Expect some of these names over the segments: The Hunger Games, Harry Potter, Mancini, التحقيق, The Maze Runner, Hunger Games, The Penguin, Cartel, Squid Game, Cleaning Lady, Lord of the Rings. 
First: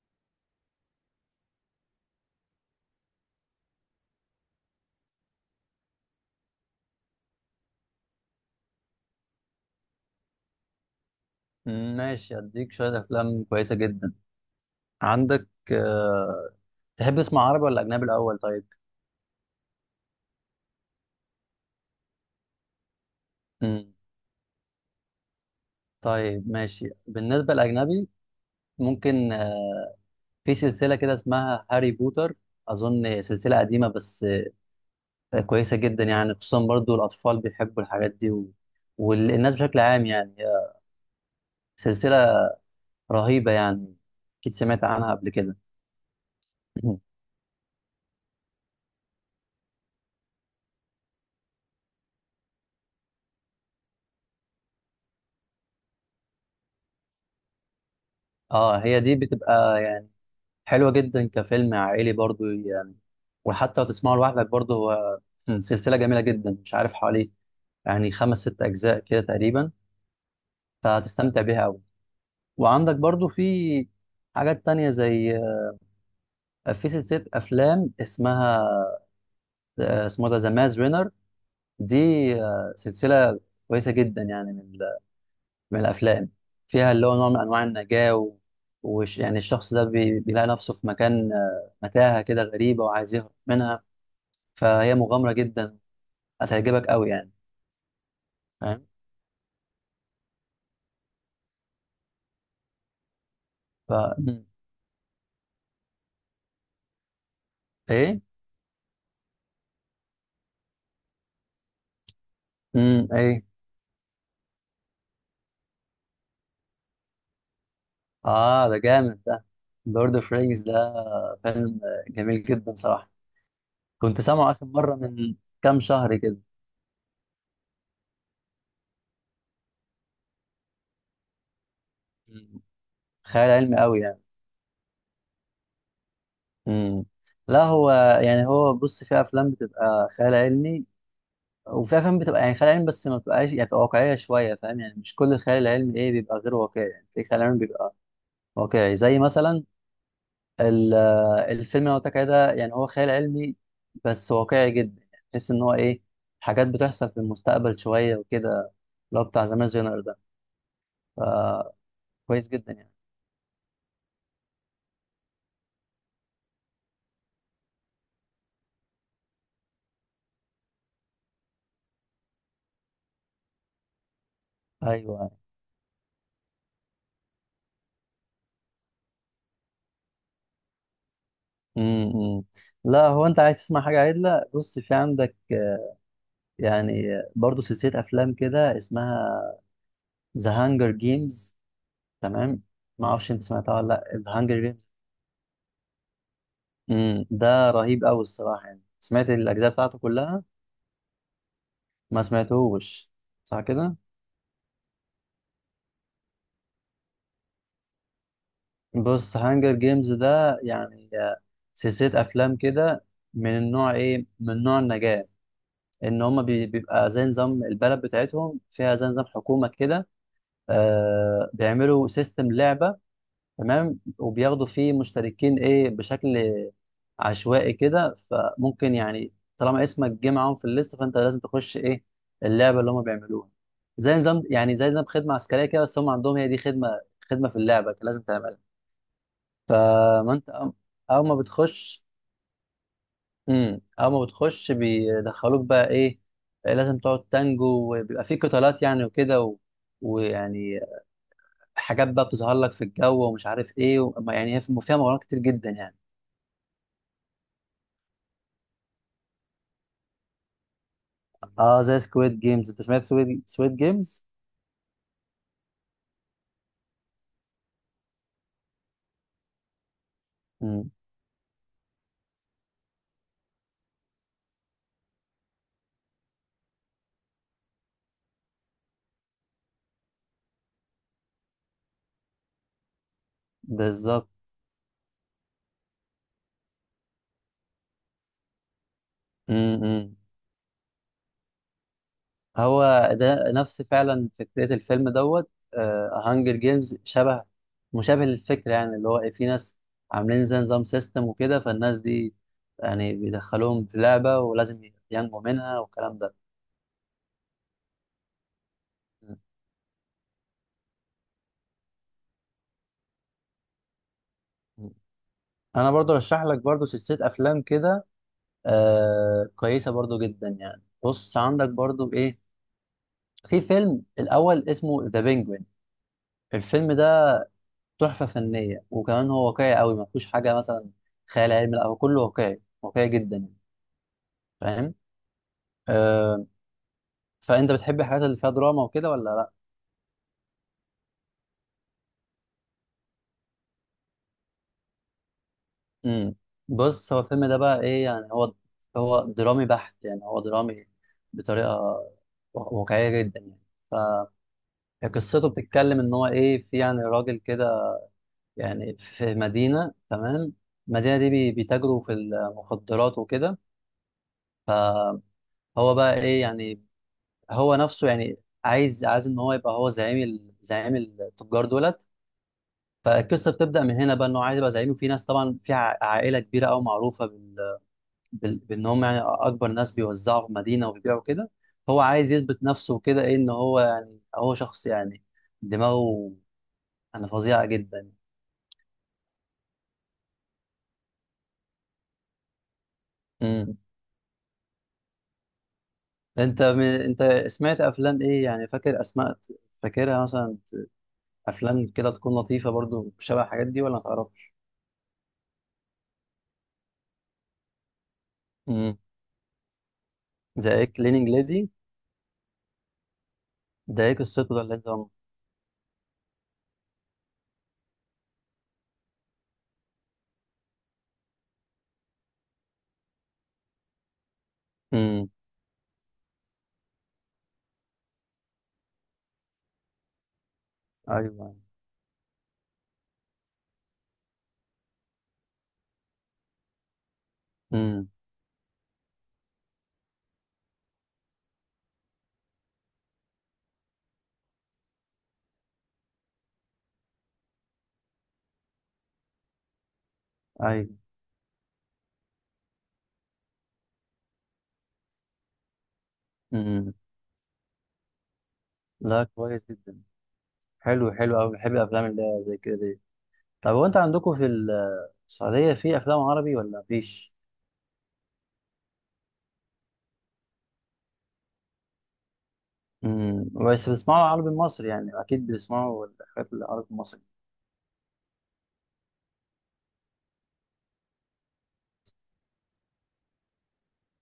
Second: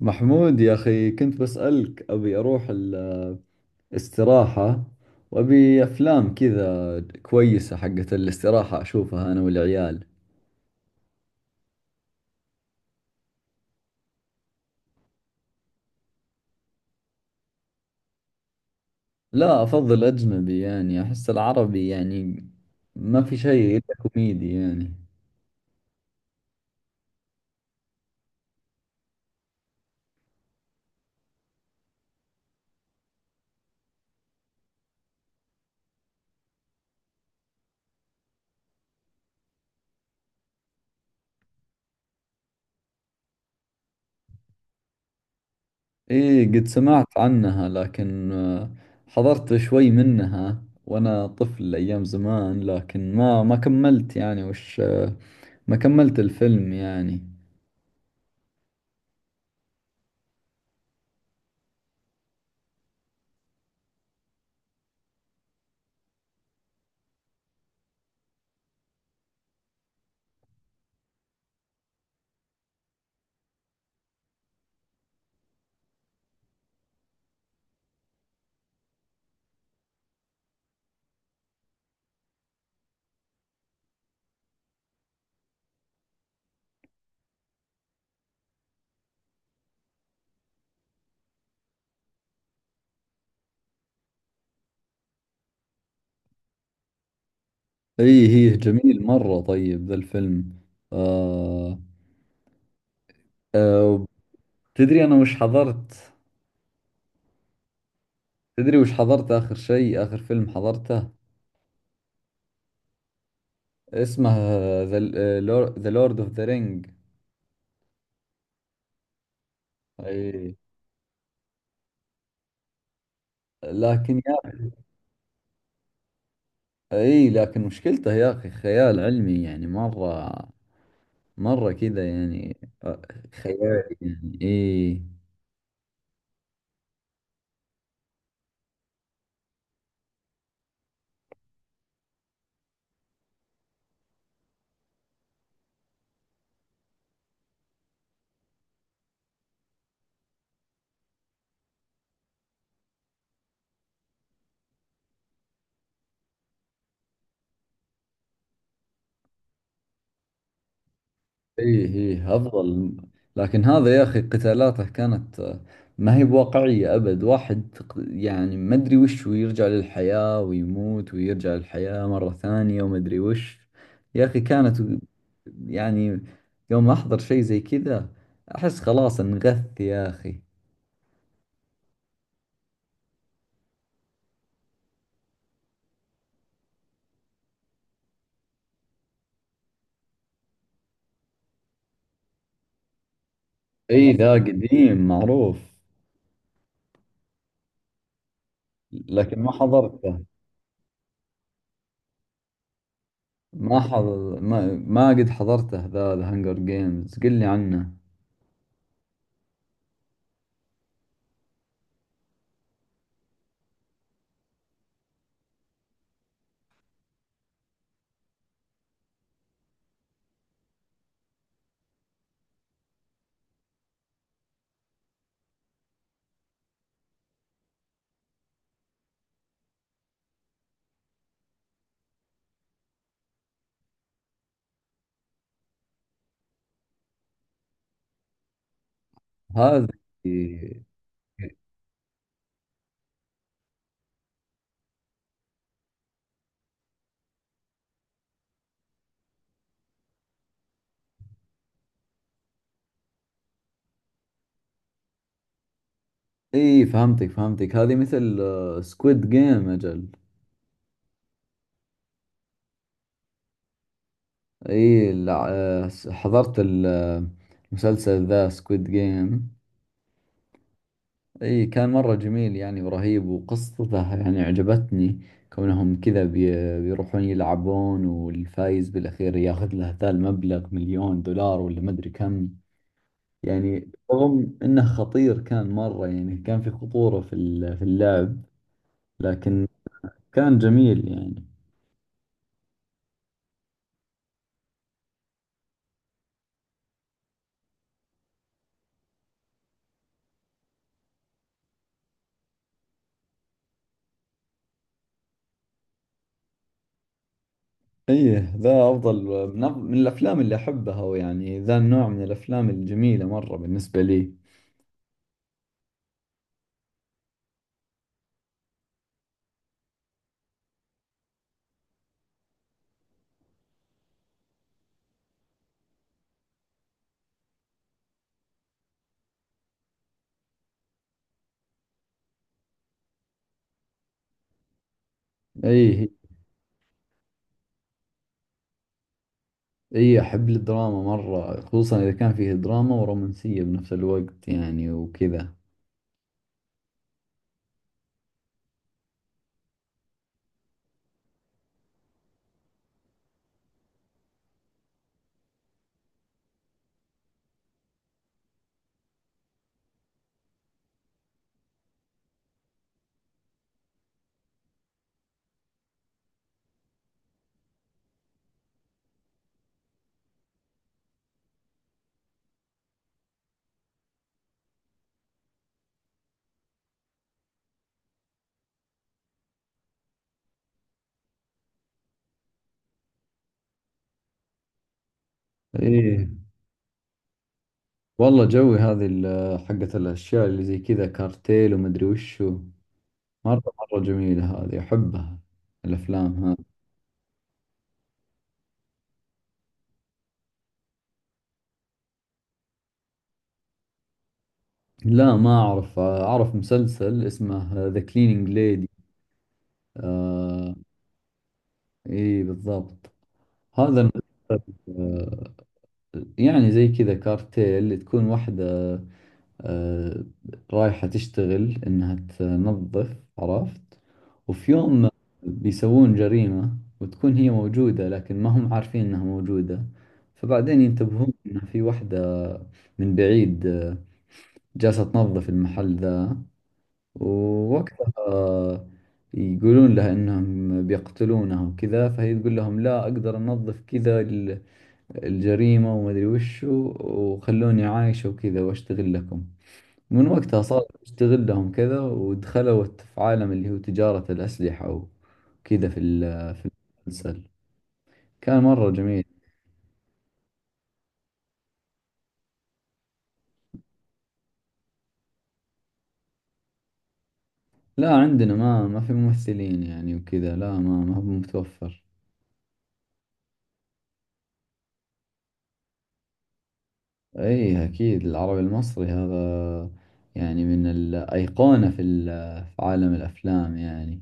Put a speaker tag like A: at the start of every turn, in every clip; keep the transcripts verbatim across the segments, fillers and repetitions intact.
A: محمود يا أخي، كنت بسألك أبي أروح الاستراحة، وأبي أفلام كذا كويسة حقت الاستراحة أشوفها أنا والعيال.
B: ماشي، اديك شويه افلام كويسه جدا. عندك آه، تحب تسمع عربي ولا اجنبي الاول؟ طيب.
A: لا، أفضل أجنبي، يعني أحس العربي يعني ما في شيء
B: مم.
A: إلا كوميدي يعني.
B: طيب ماشي، بالنسبه للاجنبي، ممكن آه، في سلسله كده اسمها هاري بوتر. اظن سلسله قديمه، بس آه، كويسه جدا يعني، خصوصا برضو الاطفال بيحبوا الحاجات دي. و... والناس بشكل عام يعني آه، سلسله رهيبه يعني. اكيد سمعت عنها قبل كده.
A: إيه قد سمعت عنها، لكن آه، حضرت شوي منها وأنا طفل أيام زمان، لكن ما ما كملت يعني وش آه، ما كملت الفيلم يعني.
B: اه، هي دي بتبقى حلوة جدا كفيلم عائلي برضو يعني، وحتى لو تسمعه لوحدك برضو هو مم. سلسلة جميلة جدا. مش عارف، حوالي يعني خمس ست أجزاء كده تقريبا، فهتستمتع بيها أوي. وعندك برضو في حاجات تانية، زي آه، في سلسلة أفلام اسمها، آه، اسمه ده ذا ماز رينر. دي آه، سلسلة كويسة جدا يعني، من, ال- من الأفلام فيها، اللي هو نوع من أنواع النجاة. و... وش يعني، الشخص ده بي... بيلاقي نفسه في مكان آه، متاهة كده غريبة، وعايز يهرب منها. فهي مغامرة جدا، هتعجبك قوي يعني.
A: اي هي
B: فاهم؟
A: جميل مرة، طيب ذا الفيلم. آه.
B: ف
A: آه.
B: مم.
A: تدري انا وش حضرت؟
B: ايه.
A: تدري وش حضرت اخر شيء؟ اخر فيلم حضرته
B: امم ايه.
A: اسمه ذا لورد اوف ذا رينج.
B: اه، ده جامد ده. لورد اوف
A: اي
B: رينجز ده فيلم جميل جدا صراحة. كنت
A: لكن يا،
B: سامعه آخر مرة من كام شهر كده.
A: اي لكن مشكلته يا اخي خيال علمي يعني مرة، مرة كذا يعني.
B: مم.
A: آه،
B: خيال علمي
A: خيالي
B: قوي يعني.
A: يعني اي.
B: امم لا، هو يعني هو بص، في افلام بتبقى خيال علمي، وفي افلام بتبقى يعني خيال علمي بس ما بتبقاش، يعني بتبقى واقعية شوية. فاهم؟ يعني مش كل الخيال العلمي ايه بيبقى غير واقعي، يعني في خيال علمي بيبقى واقعي، زي مثلا ال- الفيلم اللي أنا قلت لك عليه ده، يعني هو خيال علمي بس واقعي جدا. يعني تحس ان هو ايه، حاجات بتحصل في المستقبل شويه وكده، اللي هو بتاع زمان جنر ده.
A: ايه
B: فكويس
A: ايه
B: جدا يعني.
A: افضل. لكن هذا يا اخي قتالاته كانت، آه، ما هي بواقعية ابد، واحد ق- يعني ما ادري وش، ويرجع للحياة ويموت ويرجع للحياة مرة ثانية وما ادري وش. يا اخي كانت
B: ايوه.
A: يعني، يوم احضر شيء زي كذا احس خلاص انغث يا اخي.
B: امم لا، هو انت عايز تسمع حاجه عدله؟ بص، في عندك آه، يعني آه، برضو سلسله افلام كده اسمها ذا هانجر جيمز. تمام؟ ما اعرفش انت سمعتها ولا لا،
A: اي ذا
B: ذا هانجر جيمز.
A: قديم معروف.
B: امم ده رهيب قوي الصراحه يعني. سمعت
A: لكن ما
B: الاجزاء بتاعته
A: حضرته،
B: كلها، ما سمعتهوش صح
A: ما
B: كده؟
A: حضر ما, ما قد حضرته ذا، ذا هانجر جيمز، قل لي عنه.
B: بص، هانجر جيمز ده يعني آه، سلسلة أفلام كده من النوع إيه؟ من نوع النجاة. إن هما بي- بيبقى زي نظام البلد بتاعتهم. فيها زي نظام حكومة كده. آه بيعملوا سيستم لعبة. تمام؟ وبياخدوا فيه مشتركين إيه، بشكل عشوائي كده. فممكن يعني طالما اسمك جه معاهم في الليست، فأنت لازم تخش إيه، اللعبة اللي هما بيعملوها. زي نظام، يعني زي نظام خدمة عسكرية كده، بس هم عندهم هي دي خدمة، خدمة في اللعبة لازم تعملها.
A: هذا.
B: فما انت أو
A: إيه،
B: اول ما بتخش امم اول ما بتخش بيدخلوك بقى ايه، لازم تقعد تانجو. وبيبقى في قتالات يعني، وكده و... ويعني حاجات بقى بتظهر لك في الجو، ومش عارف ايه. و... ما يعني، هي في- فيها مغامرات كتير جدا يعني.
A: اي فهمتك فهمتك، هذه مثل سكويد جيم اجل.
B: اه، زي سكويد جيمز. انت سمعت سكويد سكويد جيمز؟
A: اي لع- آه، س- حضرت ال- آه، المسلسل ذا سكويد جيم.
B: امم
A: اي كان مرة جميل يعني ورهيب، وقصته يعني عجبتني، كونهم كذا بي- بيروحون يلعبون والفايز بالاخير ياخذ له ذا المبلغ مليون دولار ولا مدري كم. يعني
B: بالظبط.
A: رغم انه خطير كان مرة، يعني كان في خطورة في ال- في اللعب، لكن
B: امم
A: كان جميل يعني.
B: هو ده نفس فعلا فكرة الفيلم دوت. هانجر جيمز شبه مشابه للفكرة، يعني اللي هو إيه، في ناس عاملين زي نظام سيستم وكده، فالناس دي يعني بيدخلوهم في لعبة ولازم ينجوا منها والكلام ده.
A: ايه ذا افضل
B: م-
A: من, أف- من الافلام اللي احبها، ويعني ذا النوع من الافلام الجميلة مرة بالنسبة لي.
B: م. أنا برضو رشح لك برضو سلسلة أفلام كده، آه كويسة برضو جدا يعني. بص، عندك برضو إيه، في فيلم الأول اسمه ذا بينجوين. الفيلم ده تحفة فنية، وكمان هو واقعي قوي. ما فيهوش حاجة مثلا خيال علمي، لا هو كله واقعي، واقعي جدا يعني. فاهم؟
A: ايه
B: آه فأنت بتحب الحاجات اللي فيها دراما وكده ولا لا؟
A: ايه احب الدراما مرة، خصوصا اذا كان فيه دراما ورومانسية بنفس الوقت يعني وكذا.
B: امم بص، هو الفيلم ده بقى إيه يعني، هو هو درامي بحت، يعني هو درامي بطريقة وا- واقعية جدا يعني. فقصته بتتكلم إن هو إيه، في يعني راجل كده، يعني في مدينة. تمام؟ المدينة دي بي- بيتاجروا في المخدرات وكده. هو بقى إيه يعني، هو نفسه يعني عايز عايز ان هو يبقى هو زعيم ال- زعيم التجار دولت. فالقصه بتبدا من هنا بقى، ان هو عايز يبقى زعيم. وفي ناس طبعا، في ع- عائله كبيره قوي معروفه بال... بال... بان هم يعني اكبر ناس بيوزعوا في مدينه وبيبيعوا كده. هو عايز يثبت نفسه كده ايه، ان هو يعني هو شخص يعني
A: ايه
B: دماغه انا فظيعه جدا.
A: والله جوي هذه ال- حقة، الاشياء اللي زي كذا كارتيل ومدري وشو، مرة
B: امم
A: مرة جميلة هذه، احبها الافلام هذه.
B: انت من... انت سمعت افلام ايه يعني، فاكر اسماء؟ فاكرها مثلا افلام كده تكون لطيفه برضو شبه الحاجات دي، ولا ما تعرفش؟
A: لا ما اعرف، اعرف مسلسل اسمه ذا كلينينج ليدي.
B: امم
A: آه.
B: زي كليننج ليدي.
A: ايه بالضبط، هذا
B: ده ايه قصته ده
A: المسلسل.
B: اللي انت عم-
A: يعني زي كذا كارتيل، اللي تكون واحدة آه، رايحة تشتغل إنها تنظف، عرفت؟ وفي يوم
B: امم
A: بيسوون جريمة وتكون هي موجودة لكن ما هم عارفين إنها موجودة. فبعدين ينتبهون
B: ايوه.
A: إن في واحدة من بعيد آه، جالسة تنظف المحل ذا.
B: امم
A: ووقتها يقولون لها إنهم بيقتلونها وكذا، فهي تقول لهم لا، أقدر أنظف كذا الجريمة وما أدري وشو، وخلوني عايشة وكذا وأشتغل لكم. من وقتها صار
B: ايوه.
A: أشتغل لهم كذا، ودخلوا في عالم اللي هو تجارة الأسلحة وكذا في ال- في
B: امم
A: المسلسل. كان مرة جميل.
B: لا، كويس جدا. حلو، حلو قوي. بحب الافلام اللي هي زي كده دي. طب هو انت عندكم في السعوديه في افلام عربي ولا مفيش؟
A: لا عندنا ما ما في ممثلين يعني وكذا، لا ما ما هو متوفر.
B: امم بس بتسمعوا العربي المصري يعني، اكيد بتسمعوا الحاجات العربي المصري.
A: أي أكيد العربي المصري هذا يعني من الأيقونة في ال- في عالم الأفلام يعني.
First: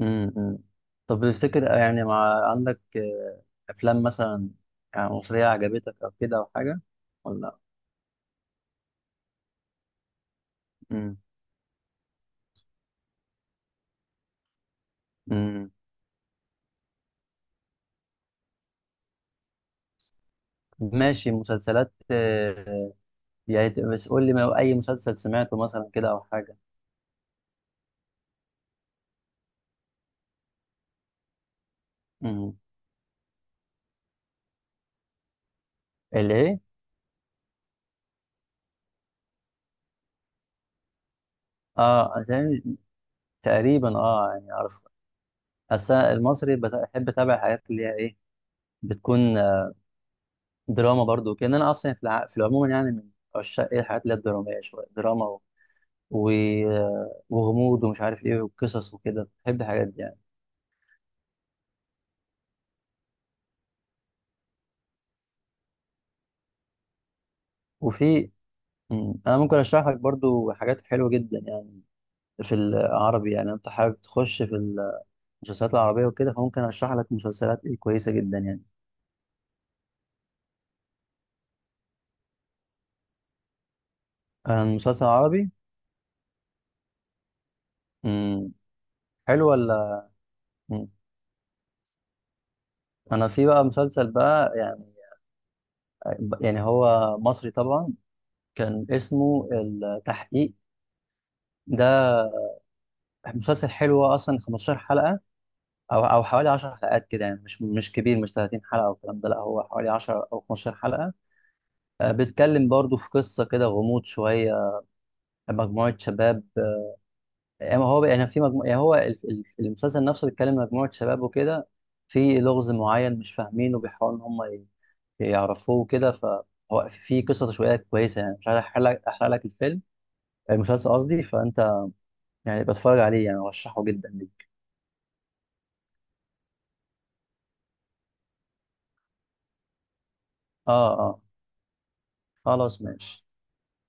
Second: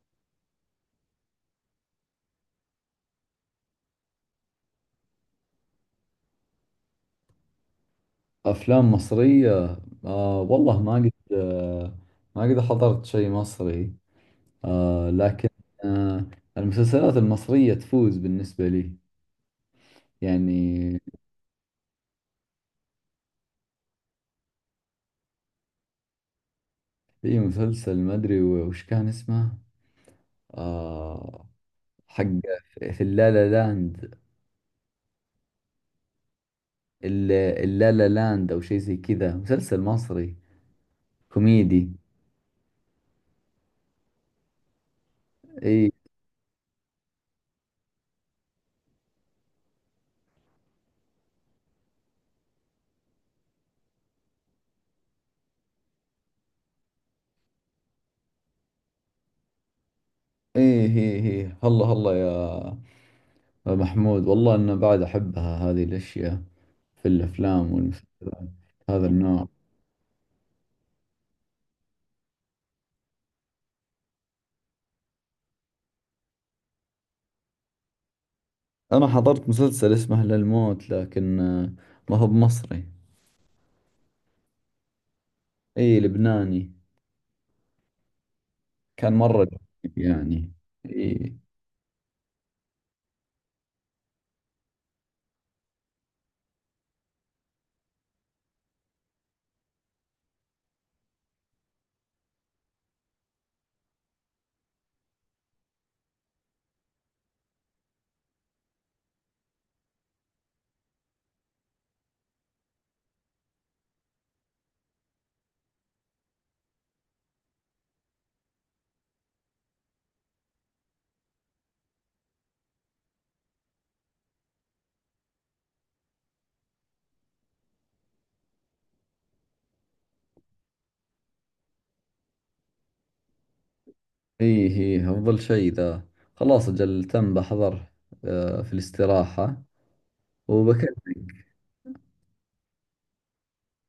B: امم أمم. طب تفتكر يعني، مع عندك آه، افلام مثلا يعني مصريه عجبتك او كده او حاجه، ولا؟
A: أفلام مصرية، آه والله ما قد
B: امم
A: آه، ما قد حضرت شيء مصري آه، لكن
B: أمم.
A: آه، المسلسلات المصرية تفوز بالنسبة لي يعني.
B: ماشي مسلسلات. يعني ت- بس قول لي، ما- اي مسلسل سمعته مثلا كده او حاجه؟
A: في مسلسل ما أدري وش كان اسمه، آه، حق
B: امم
A: في اللالا لاند،
B: اللي ايه؟
A: ال- اللالا لاند أو شيء زي كذا، مسلسل مصري كوميدي.
B: اه، تقريبا، تقريبا، اه يعني اعرف.
A: إي.
B: بس أنا المصري بت- بحب اتابع حاجات اللي هي ايه، بتكون آه، دراما برضو. كان انا اصلا في الع... في العموم، يعني من عشاق ايه الحاجات اللي هي الدراميه، شويه دراما و... و... آه، وغموض ومش عارف ايه وقصص وكده، بحب الحاجات دي يعني.
A: إي هي هي هلا هلا يا محمود، والله أنا بعد أحبها هذه الأشياء في الأفلام
B: وفي
A: والمسلسلات، هذا
B: مم. انا
A: النوع.
B: ممكن اشرح لك برضو حاجات حلوه جدا يعني في العربي. يعني انت حابب تخش في المسلسلات العربيه وكده، فممكن اشرح لك مسلسلات إيه كويسه جدا يعني.
A: أنا حضرت مسلسل اسمه للموت، لكن آه، ما هو بمصري.
B: آه، مسلسل عربي.
A: إي لبناني،
B: مم.
A: كان مرة
B: حلو
A: جميل
B: ولا؟
A: يعني.
B: مم.
A: إي.
B: انا في بقى مسلسل بقى يعني يعني هو مصري طبعا، كان اسمه التحقيق. ده مسلسل حلو، اصلا خمستاشر حلقة او او حوالي عشر حلقات كده. يعني مش مش كبير، مش تلاتين حلقة او الكلام ده، لا هو حوالي عشرة او خمسة عشر حلقة. آه، بيتكلم برضو في قصة كده، غموض شوية، مجموعة شباب. يعني هو يعني في مجموعة، يعني هو ال- ال- المسلسل نفسه بيتكلم مجموعة شباب وكده، في لغز معين مش فاهمينه، وبيحاولوا ان هم يعرفوه كده. فهو في قصة تشويقية كويسة يعني، مش عارف أحرق لك أحرق لك الفيلم، المسلسل قصدي. فأنت يعني بتفرج عليه يعني، أرشحه جدا ليك.
A: إي هي أفضل شيء ذا، خلاص أجل تم بحضر آه، في الاستراحة.
B: آه، آه، خلاص ماشي.